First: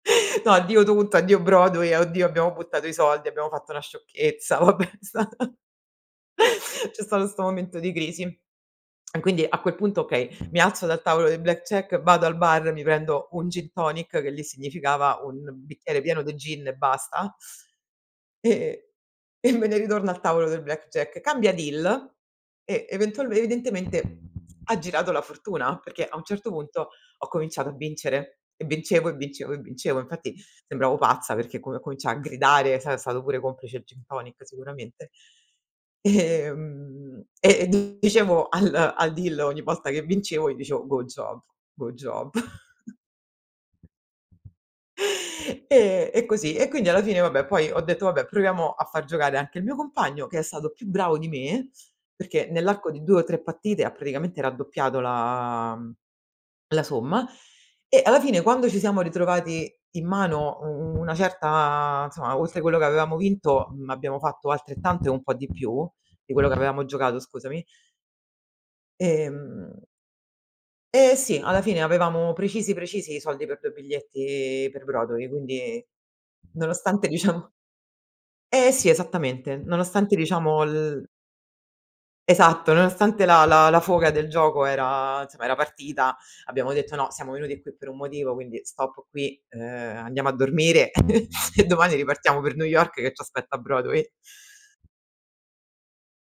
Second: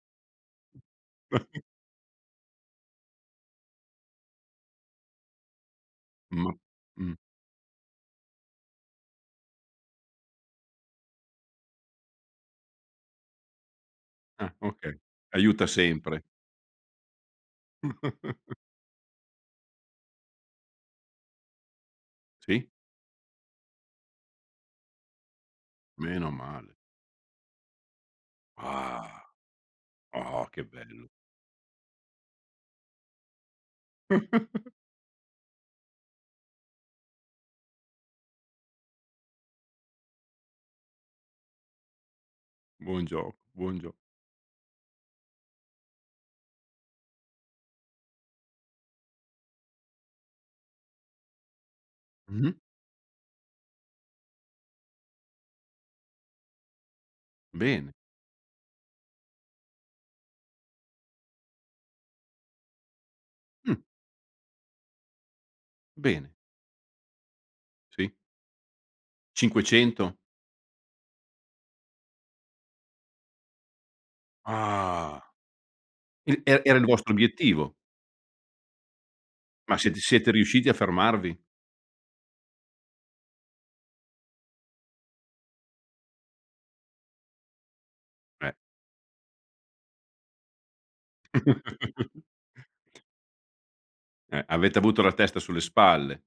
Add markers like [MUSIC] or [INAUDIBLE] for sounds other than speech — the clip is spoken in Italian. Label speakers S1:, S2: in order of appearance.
S1: No, addio tutto, addio
S2: [CHUCKLES]
S1: Broadway, a oddio abbiamo buttato i soldi, abbiamo fatto una sciocchezza. Vabbè, è stata
S2: Ma
S1: c'è
S2: Mh.
S1: stato 'sto momento di crisi. [SMACKS LIPS] Quindi a quel punto okay, mi alzo dal tavolo del blackjack, vado al bar, mi prendo un gin tonic, che lì
S2: Ah okay.
S1: significava un
S2: Aiuta
S1: bicchiere pieno
S2: sempre.
S1: de gin e basta,
S2: [CHUCKLES]
S1: e e me ne ritorno al tavolo del blackjack. Cambia deal
S2: Sì
S1: e eventualme evidentemente ha girato la fortuna, perché a un
S2: Meno
S1: certo
S2: male.
S1: punto ho cominciato a vincere. E vincevo, e
S2: Ah.
S1: vincevo, e vincevo. Infatti
S2: Oh che
S1: sembravo
S2: bello.
S1: pazza perché co cominciai a gridare, sai è stato pure complice il gin tonic
S2: [CHUCKLES]
S1: sicuramente. Ehm, e, ehm, dicevo al al deal ogni volta che vincevo, io dicevo: "Good job, good job." [CHUCKLES]
S2: Buon gio buon gio
S1: E e così. E quindi alla fine vabbè, poi ho detto: "Vabbè, proviamo a fà giocare anche il mio compagno", che è stato più bravo di me, perché
S2: Mh-mh.
S1: nell'arco di 2 o 3 partite ha praticamente raddoppiato la la somma
S2: Bene.
S1: e alla fine quando ci siamo ritrovati in mano u una certa insomma, oltre quello che avevamo vinto,
S2: Mh.
S1: abbiamo fatto altrettanto e un po' di più
S2: Bene.
S1: di quello che avevamo giocato scusami.
S2: Sì.
S1: Ehm
S2: 500?
S1: Ehm, sì, alla fine avevamo precisi precisi i soldi per 2 biglietti per
S2: Ah.
S1: Broadway, quindi
S2: Il er era il
S1: nonostante
S2: vostro
S1: diciamo
S2: obiettivo?
S1: eh sì, esattamente,
S2: Ma siete
S1: nonostante
S2: siete
S1: diciamo
S2: riusciti a
S1: l
S2: fermarvi?
S1: Esatto, nonostante la la la foga del gioco era, insomma era partita, abbiamo detto: "No, siamo venuti qui per un motivo,
S2: Eh.
S1: quindi stop qui, ehm, andiamo a dormire [CHUCKLES] e domani ripartiamo per New York
S2: [CHUCKLES]
S1: che c'aspetta Broadway."
S2: Eh, avete avuto la testa sulle spalle.